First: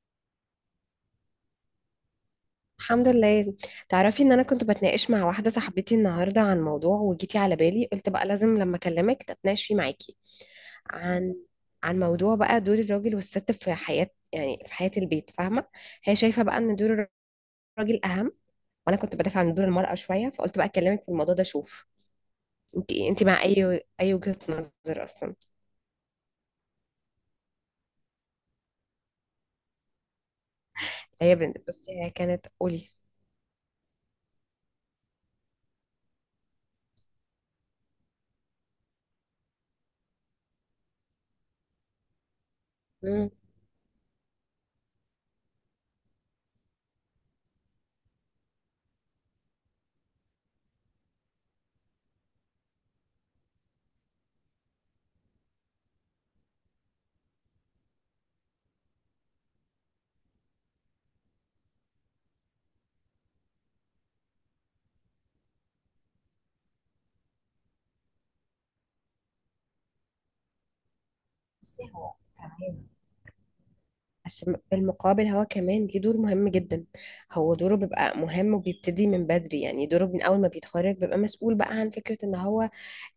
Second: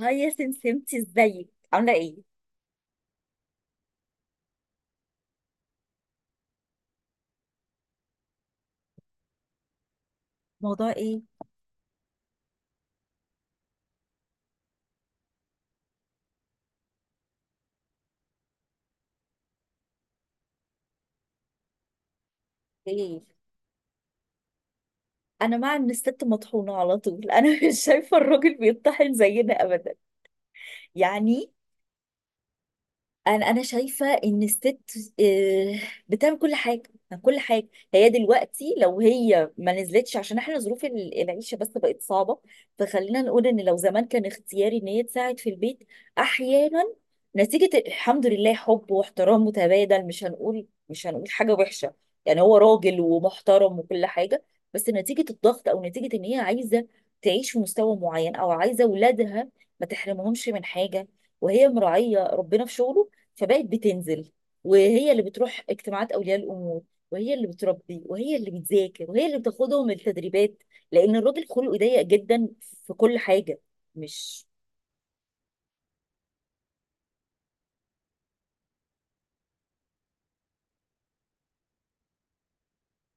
هاي يا سمسمتي، ازيك؟ عامله ايه؟ الحمد لله. تعرفي ان انا كنت بتناقش مع واحده صاحبتي النهارده عن موضوع، وجيتي على بالي، قلت بقى لازم لما اكلمك اتناقش فيه معاكي موضوع ايه؟ عن عن موضوع بقى دور الراجل والست في حياه، يعني في حياه البيت، فاهمه؟ هي شايفه بقى ان دور الراجل اهم، وانا كنت بدافع عن دور المراه شويه، فقلت بقى اكلمك في الموضوع ده. شوف انت ايه، انت ايه؟ مع اي وجهه نظر اصلا؟ انا مع ان الست مطحونه على طول. انا مش شايفه الراجل بيطحن زينا ابدا، هي يعني. بنت، بس هي كانت قولي. انا شايفه ان الست آه، بتعمل كل حاجه، كل حاجه. هي دلوقتي لو هي ما نزلتش، عشان احنا ظروف العيشه بس بقت صعبه. فخلينا مم. نقول ان لو زمان كان اختياري ان هي تساعد في البيت احيانا، نتيجه الحمد لله حب واحترام متبادل، مش هنقول، مش هنقول حاجه وحشه، يعني هو راجل ومحترم وكل حاجه. بس نتيجه الضغط، او نتيجه ان هي عايزه تعيش في مستوى معين، او عايزه اولادها ما تحرمهمش من حاجه، وهي مراعيه ربنا في شغله، فبقت بتنزل، وهي اللي بتروح اجتماعات اولياء الامور، وهي اللي بتربي، وهي اللي بتذاكر، وهي اللي بتاخدهم التدريبات، لان الراجل خلقه بصي، ضيق هو جدا تمام، في كل حاجه. مش بس بالمقابل هو كمان ليه دور مهم جدا. هو دوره بيبقى مهم وبيبتدي من بدري، يعني دوره من أول ما بيتخرج بيبقى مسؤول بقى عن فكرة إن هو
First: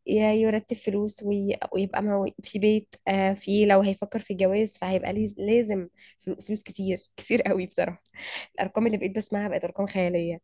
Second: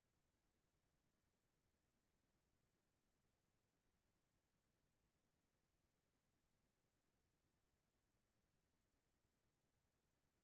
ي- يرتب فلوس ويبقى في بيت، آه، في، لو هيفكر في جواز فهيبقى لازم فلوس كتير كتير قوي بصراحة. الأرقام اللي بقيت بسمعها بقت أرقام خيالية.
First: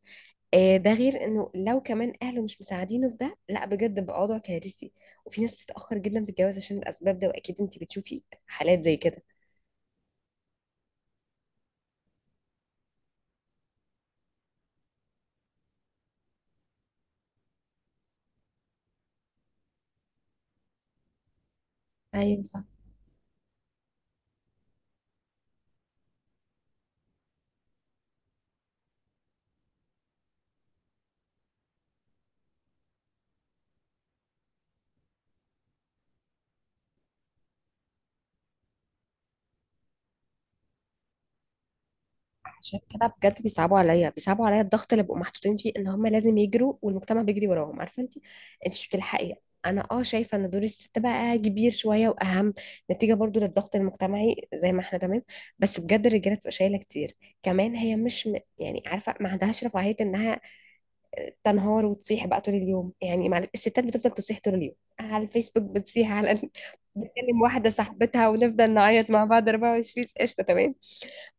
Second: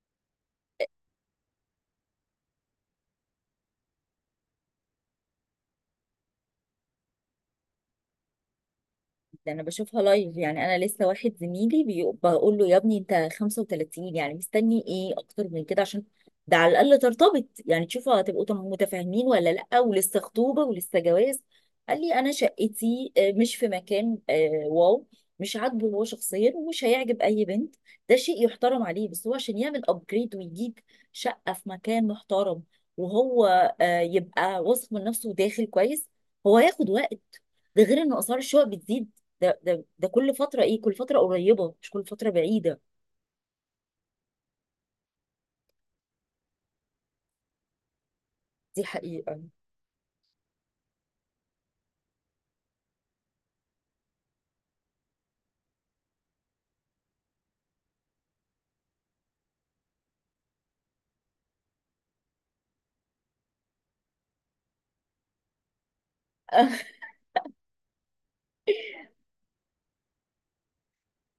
آه، ده غير إنه لو كمان أهله مش مساعدينه في ده، لا بجد بقى وضع كارثي. وفي ناس بتتأخر جدا في الجواز عشان الأسباب ده، وأكيد أنت بتشوفي حالات زي كده. ده انا بشوفها لايف. يعني انا لسه واحد زميلي بقول له: يا ابني، انت 35، يعني مستني ايه اكتر من كده؟ عشان ده على الاقل ترتبط، يعني تشوفوا هتبقوا متفاهمين ولا لا، ولسه خطوبه ولسه جواز. قال لي: انا ايوه. شقتي مش في مكان، واو، مش عاجبه هو شخصيا ومش هيعجب اي بنت. ده شيء يحترم عليه، بس هو عشان يعمل ابجريد ويجيب شقه في مكان محترم، وهو يبقى واثق من نفسه وداخل كويس، هو هياخد وقت. ده غير ان اسعار الشقق بتزيد، ده كل فترة. ايه؟ كل فترة قريبة، مش كل فترة عشان بعيدة. كده بجد بيصعبوا عليا الضغط اللي بيبقوا محطوطين فيه ان هم لازم يجروا والمجتمع بيجري وراهم، عارفه انت، انت دي مش بتلحقي. حقيقة. انا اه شايفه ان دور الست بقى كبير شويه واهم، نتيجه برضو للضغط المجتمعي، زي ما احنا، تمام. بس بجد الرجاله بتبقى شايله كتير كمان. هي مش م... يعني عارفه، ما عندهاش رفاهيه انها تنهار وتصيح بقى طول اليوم. يعني مع الستات بتفضل تصيح طول اليوم على الفيسبوك، بتصيح على بتكلم واحده صاحبتها ونفضل نعيط مع بعض 24 قشطه، تمام.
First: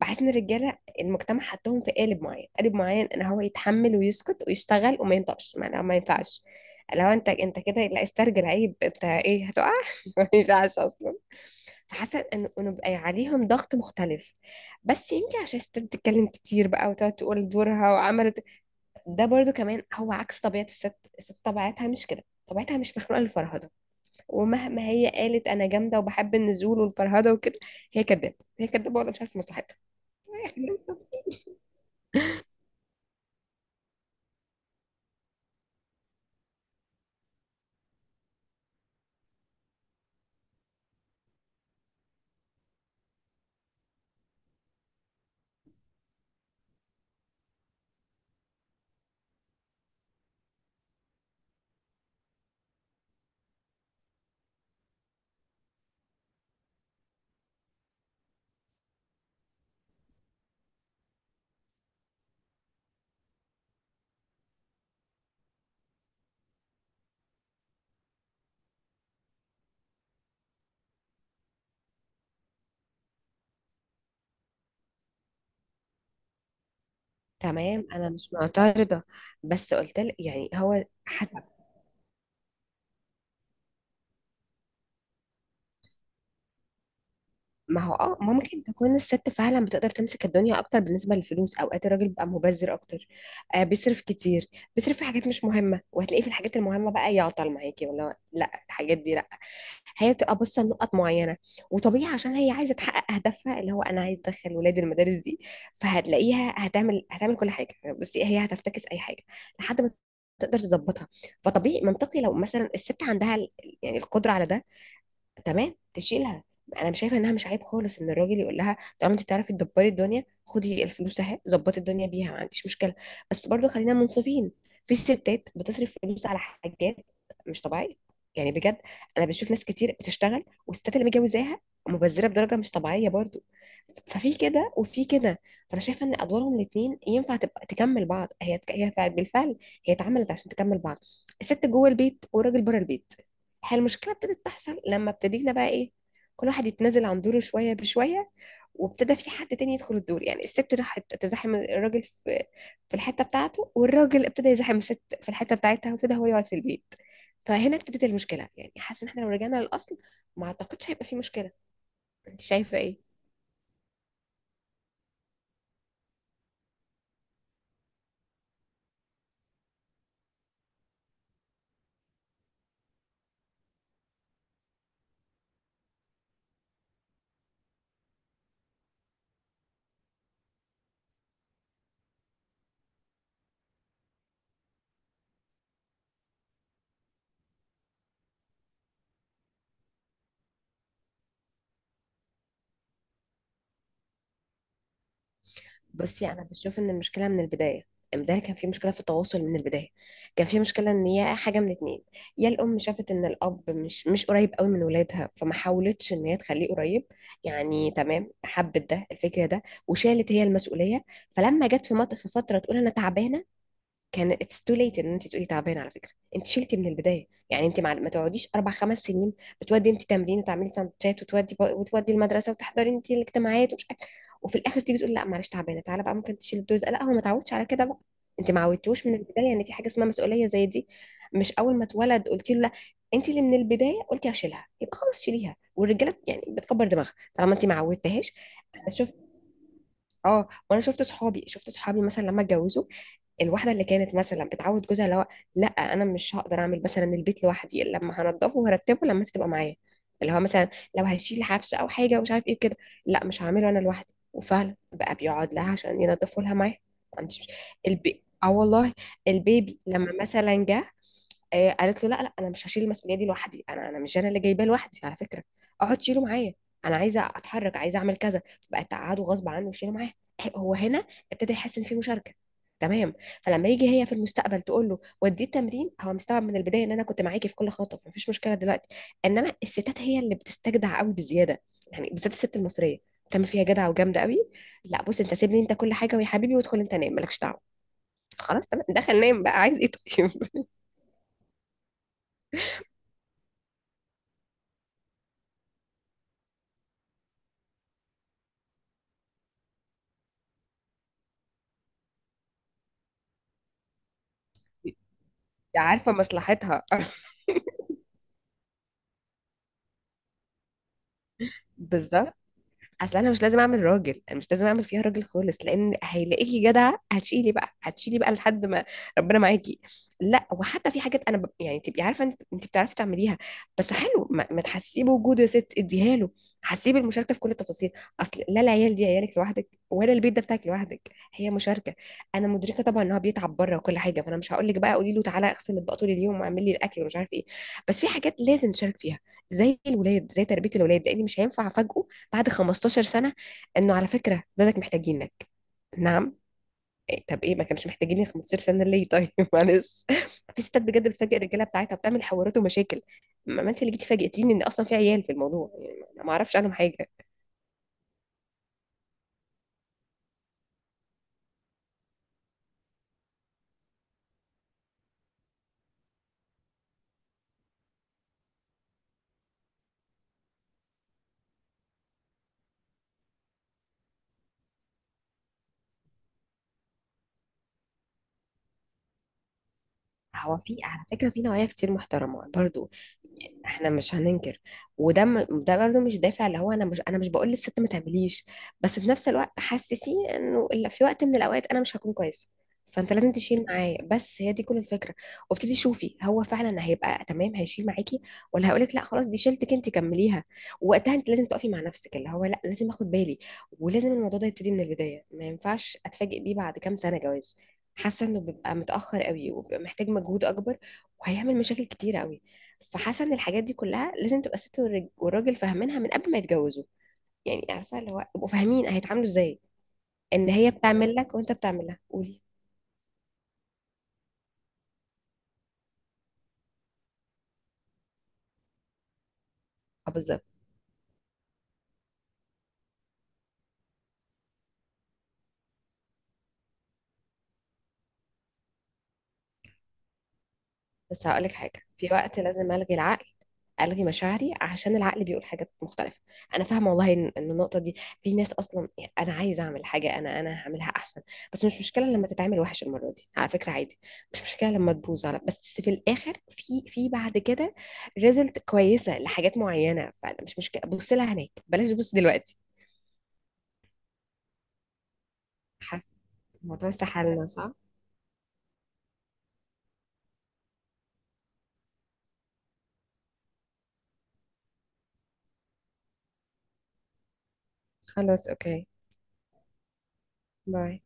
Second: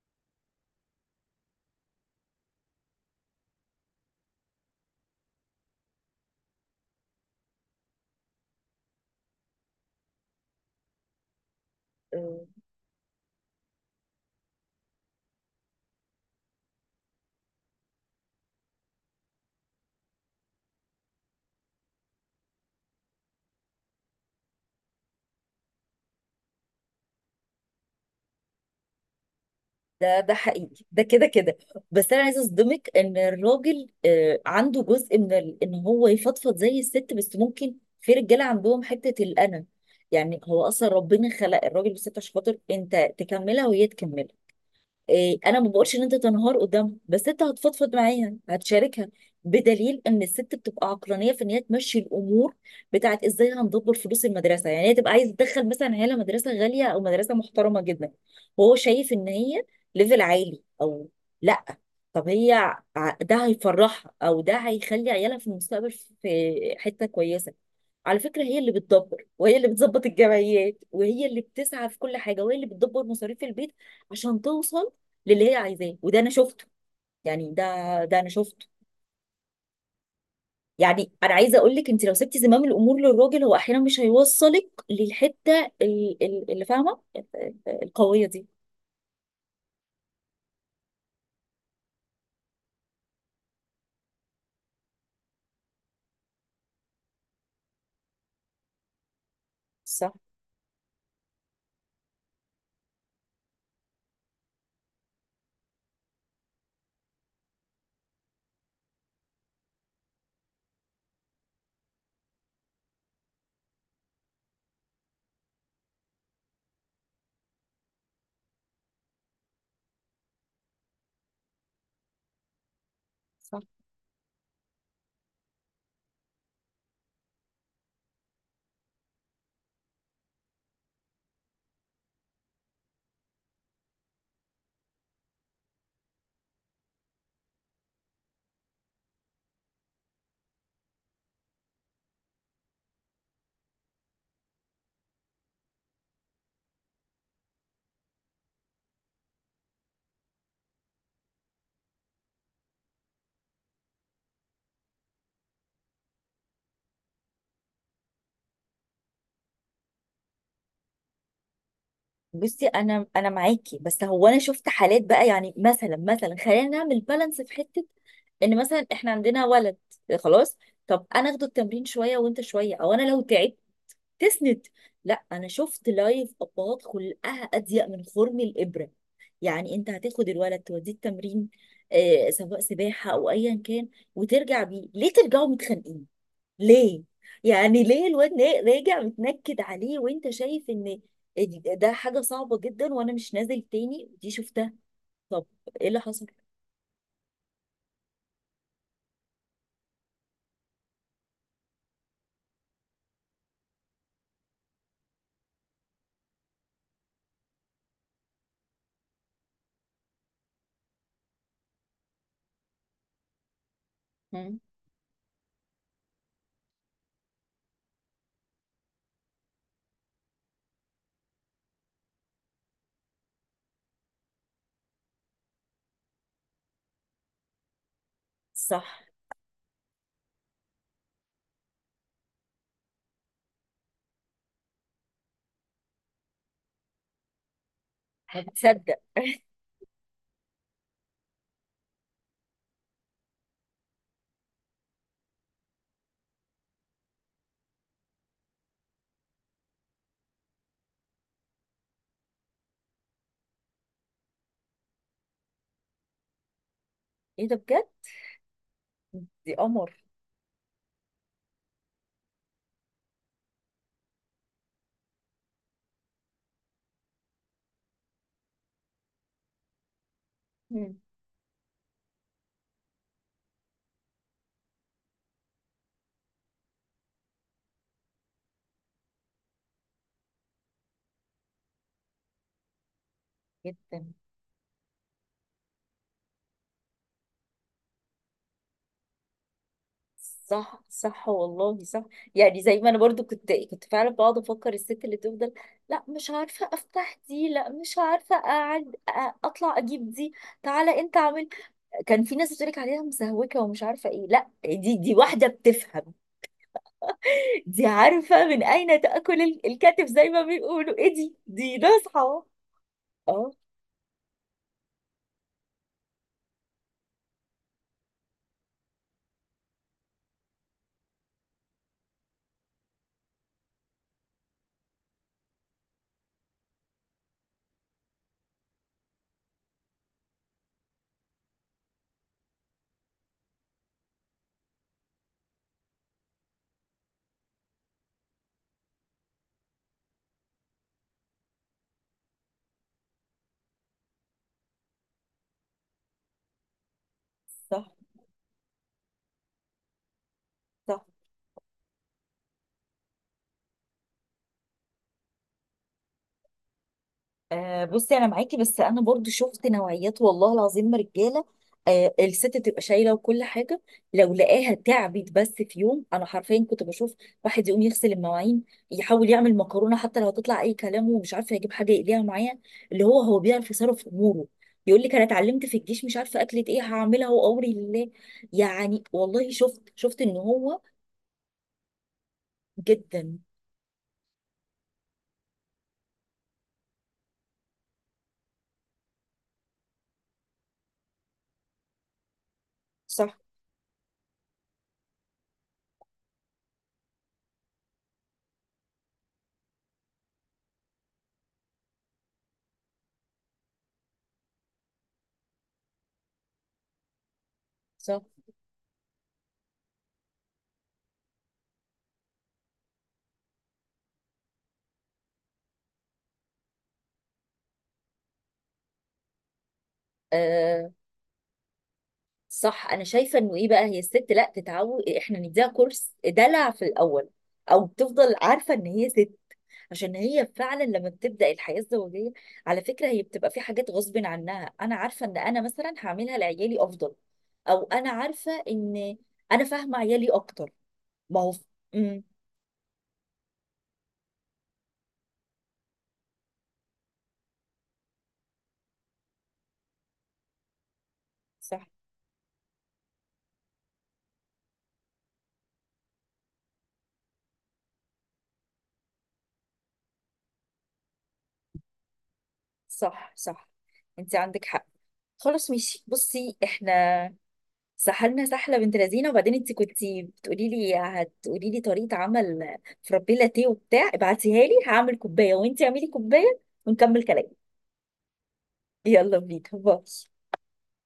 بحس ان الرجاله المجتمع حطهم في قالب معين، قالب معين، ان هو يتحمل ويسكت ويشتغل وما ينطقش. ما ينفعش لو انت كده. لا، استرجل، عيب، انت ايه، هتقع. ما ينفعش اصلا. فحاسه ان إنه بقى عليهم ضغط مختلف، بس يمكن عشان الست بتتكلم كتير بقى وتقعد تقول دورها وعملت. ده برضو كمان هو عكس طبيعه الست. الست طبيعتها مش كده، طبيعتها مش مخلوقه للفرهده. ومهما هي قالت انا جامده وبحب النزول والفرهده وكده، هي كدابه، هي كدابه، ولا مش عارفه مصلحتها. ده حقيقي، ده كده كده. بس انا عايزه اصدمك ان الراجل عنده جزء من ان هو يفضفض زي الست، بس ممكن في رجاله عندهم حته الانا. يعني هو اصلا ربنا خلق الراجل والست عشان خاطر انت تكملها وهي تكملها. انا ما بقولش ان انت تنهار قدامها، بس انت هتفضفض معاها، هتشاركها. بدليل ان الست بتبقى عقلانيه في ان هي تمشي الامور بتاعت ازاي هندبر فلوس المدرسه، يعني هي تبقى عايزه تدخل مثلا عيالها مدرسه غاليه او مدرسه محترمه جدا، وهو شايف ان هي ليفل عالي، او لا. طب هي ده هيفرحها، او ده هيخلي عيالها في المستقبل في حته كويسه. على فكرة هي اللي بتدبر، وهي اللي بتظبط الجمعيات، وهي اللي بتسعى في كل حاجة، وهي اللي بتدبر مصاريف البيت عشان توصل للي هي عايزاه. وده انا شفته، يعني ده، تمام، انا ده انا مش شفته. معترضه، بس قلت لك يعني هو يعني انا حسب. عايزه اقول لك، انت لو سبتي زمام الامور للراجل، هو احيانا مش هيوصلك للحته، اللي فاهمه. ما هو اه القويه دي. ممكن تكون الست فعلا بتقدر تمسك الدنيا اكتر بالنسبه للفلوس، اوقات الراجل بيبقى مبذر اكتر. آه بيصرف كتير، بيصرف في حاجات مش مهمه، وهتلاقيه في الحاجات المهمه بقى يعطل معاكي ولا لا، الحاجات دي لا. صح، هي تبقى باصه لنقط معينه، وطبيعي عشان هي عايزه تحقق هدفها اللي هو انا عايز ادخل ولادي المدارس دي. فهتلاقيها هتعمل كل حاجه. بصي هي هتفتكس اي حاجه لحد ما تقدر تظبطها. فطبيعي منطقي لو مثلا الست عندها يعني القدره على ده، تمام، تشيلها. انا مش شايفه انها مش عيب خالص ان الراجل يقول لها طالما انت بتعرفي تدبري الدنيا، خدي الفلوس اهي، ظبطي الدنيا بيها، ما عنديش مشكله. بس صح. برضو خلينا منصفين، في ستات بتصرف فلوس على حاجات مش طبيعيه، يعني بجد. انا بشوف ناس كتير بتشتغل والستات اللي متجوزاها مبذره بدرجه مش طبيعيه برضو. ففي كده وفي كده. فانا شايفه ان ادوارهم الاثنين ينفع تبقى تكمل بعض. بالفعل هي اتعملت عشان تكمل بعض. الست جوه البيت والراجل بره البيت. هي المشكله ابتدت تحصل لما ابتدينا بقى ايه، كل واحد يتنازل عن دوره شويه بشويه، وابتدى في حد تاني يدخل الدور. يعني الست راحت تزاحم الراجل في الحته بتاعته، والراجل ابتدى يزاحم الست في الحته بتاعتها، وابتدى هو يقعد في البيت. فهنا ابتدت المشكله. يعني حاسه ان احنا لو رجعنا للاصل ما اعتقدش هيبقى في مشكله. انت بصي، شايفه ايه؟ انا معاكي، بس هو انا شفت حالات بقى، يعني مثلا، مثلا خلينا نعمل بالانس في حته. ان مثلا احنا عندنا ولد، خلاص، طب انا اخده التمرين شويه وانت شويه، او انا لو تعبت تسند. لا، انا شفت لايف ابهات خلقها اضيق من خرم الابره. يعني انت هتاخد الولد توديه التمرين، آه، سواء سباحه او ايا كان، وترجع بيه ليه ترجعوا متخانقين؟ ليه؟ يعني ليه الواد راجع متنكد عليه، وانت شايف ان ده حاجه صعبه جدا وانا مش نازل تاني؟ دي شفتها. طب ايه اللي حصل؟ بصي انا بشوف ان المشكله من البدايه. امبارح كان في مشكله في التواصل من البدايه. كان في مشكله ان هي حاجه من اتنين، يا الام شافت ان الاب مش قريب قوي من ولادها، فما حاولتش ان هي تخليه قريب. يعني تمام، حبت ده الفكره ده، وشالت هي المسؤوليه. فلما جت في في فتره تقول انا تعبانه، كان مم. اتس تو ليت ان انت تقولي تعبانه. على فكره انت شلتي من البدايه، يعني انت ما تقعديش اربع خمس سنين بتودي انت تمرين وتعملي سندوتشات وتودي وتودي المدرسه وتحضري انت الاجتماعات ومش وفي الاخر تيجي تقول لا معلش تعبانه، تعالى بقى ممكن تشيل الدور ده. لا هو ما تعودش على كده بقى. انت ما صح. عودتوش من البدايه ان في حاجه اسمها مسؤوليه زي دي. مش اول ما اتولد قلت له لا. انت اللي من البدايه قلتي هشيلها، يبقى خلاص شيليها. والرجاله يعني بتكبر دماغها طالما انت ما عودتهاش. انا هتصدق؟ شفت، اه وانا شفت صحابي مثلا لما اتجوزوا الواحده اللي كانت مثلا بتعود جوزها، اللي هو لا انا مش هقدر اعمل مثلا البيت لوحدي، لما هنضفه وهرتبه لما انت تبقى معايا. اللي هو مثلا لو هيشيل حفشه او حاجه ومش عارف ايه كده، لا مش هعمله انا لوحدي. وفعلا بقى بيقعد لها عشان ينضفوا لها معاه ما عنديش. ايه ده بجد؟ اه والله دي البيبي قمر. لما مثلا جه، آه، قالت له لا لا انا مش هشيل المسؤوليه دي لوحدي. انا مش انا اللي جايباه لوحدي على فكره، اقعد شيله معايا، انا عايزه اتحرك، عايزه اعمل كذا. بقت تقعده غصب عنه وشيله معاه، آه، هو مم. هنا ابتدى يحس ان في مشاركه. تمام. فلما يجي هي في المستقبل تقول له وديه التمرين، هو مستوعب من البدايه ان انا كنت معاكي في كل خطوه مفيش مشكله دلوقتي. انما الستات هي اللي بتستجدع قوي بزياده، يعني بالذات الست المصريه، بتعمل فيها جدع جدا. وجامده قوي. لا بص انت سيبني انت كل حاجه، ويا حبيبي وادخل انت نام، مالكش دعوه. خلاص تمام، دخل نام بقى، عايز ايه؟ طيب. صح، صح، والله صح. يعني زي ما انا برضو كنت فعلا بقعد افكر الست اللي تفضل: لا مش عارفه افتح دي، لا مش عارفه اقعد، اطلع اجيب دي، تعالى انت اعمل، كان في ناس بتقولك عليها مسهوكه ومش عارفه ايه، لا، دي، دي واحده عارفة بتفهم، مصلحتها. دي عارفه من اين تاكل الكتف زي ما بيقولوا. ايه؟ دي، دي بالضبط. ناصحه. اصل انا مش اه، لازم اعمل راجل، انا مش لازم اعمل فيها راجل خالص، لان هيلاقيكي جدعه هتشيلي بقى هتشيلي بقى لحد ما ربنا معاكي. لا وحتى في حاجات، انا يعني تبقي عارفه انت، انت بتعرفي تعمليها، بس حلو ما تحسيه بوجوده، يا ست اديها له، حسيه بالمشاركه في كل التفاصيل. اصل لا العيال دي عيالك لوحدك، ولا البيت ده بتاعك لوحدك. هي مشاركه. انا مدركه طبعا ان هو بيتعب بره وكل حاجه، فانا مش هقول لك بقى قولي له تعالى اغسل اطباق طول اليوم واعمل لي الاكل ومش عارف ايه. بس في حاجات لازم نشارك فيها، زي الولاد، زي تربيه الولاد. لان مش هينفع افاجئه بعد 15 سنة انه على فكرة ولادك محتاجينك. نعم؟ إيه؟ طب ايه ما صح، كانش محتاجيني 15 سنة ليه؟ طيب. معلش. في ستات صح. بجد بتفاجئ الرجالة بتاعتها وبتعمل حوارات ومشاكل. ما انت اللي جيتي فاجئتيني ان اصلا في عيال في الموضوع، يعني ما اعرفش عنهم حاجة. آه، بصي انا معاكي، بس انا برضو شفت نوعيات، والله العظيم، رجاله، آه، الست تبقى شايله وكل حاجه، لو لقاها تعبت بس في يوم، انا حرفيا كنت بشوف واحد يقوم يغسل المواعين، يحاول يعمل مكرونه حتى لو هتطلع اي كلام، ومش عارفه يجيب حاجه يقليها معايا، اللي هو هو بيعرف يصرف اموره، يقول لك انا اتعلمت في الجيش مش عارفه اكله ايه هعملها وامري لله. يعني والله شفت ان هو في هو على فكرة في نوايا كتير محترمة برضو، جدا. احنا مش هننكر. وده ده برضو مش دافع، اللي هو انا مش بقول للست ما تعمليش، بس في نفس الوقت حسسيه انه إلا في وقت من الاوقات انا مش هكون كويسة، فانت لازم صح، تشيل معايا. بس هي دي كل الفكرة. وابتدي شوفي هو فعلا هيبقى تمام هيشيل معاكي، ولا هقولك لا خلاص دي شيلتك انت كمليها. ووقتها انت لازم تقفي مع نفسك اللي هو لا لازم اخد بالي، ولازم الموضوع ده يبتدي من البداية. ما ينفعش اتفاجئ بيه بعد كام سنة جواز. صح، حاسه انه بيبقى متاخر قوي وبيبقى محتاج مجهود اكبر، وهيعمل مشاكل كتيره قوي. فحاسه ان الحاجات دي كلها لازم تبقى الست والراجل فاهمينها من قبل ما يتجوزوا. يعني عارفه اللي هو يبقوا فاهمين هيتعاملوا ازاي ان هي آه، بتعمل لك وانت بتعمل لها، قولي. صح. انا شايفه انه ايه بقى، هي الست لا تتعود، احنا نديها كورس دلع في الاول، او تفضل عارفه ان هي ست، اه عشان هي بالظبط. فعلا لما بتبدا الحياه الزوجيه، على فكره، هي بتبقى في حاجات غصب عنها. انا عارفه ان انا مثلا هعملها لعيالي افضل، او انا عارفه ان انا فاهمه عيالي اكتر. بس ما هقولك هو، حاجة، في امم وقت لازم ألغي العقل، ألغي مشاعري، عشان العقل بيقول حاجات مختلفة. أنا فاهمة والله إن النقطة دي في ناس أصلا، يعني أنا عايزة أعمل حاجة، أنا هعملها أحسن. بس مش صح، مشكلة لما تتعمل وحش المرة دي على فكرة، عادي. مش مشكلة لما تبوظ على، بس في الآخر في بعد كده ريزلت كويسة لحاجات معينة، فأنا مش مشكلة، بص لها هناك بلاش تبص دلوقتي. صح، صح، انت عندك حق. خلاص، ماشي. حاسة بصي، الموضوع احنا سحلنا، صح؟ سحلنا، سحله بنت لذينه. وبعدين انت كنتي بتقولي لي، هتقولي لي طريقه عمل فرابي لاتيه وبتاع، ابعتيها لي هعمل كوبايه وانت اعملي كوبايه، ونكمل كلام. خلاص أوكي. يلا بينا، باي. باي.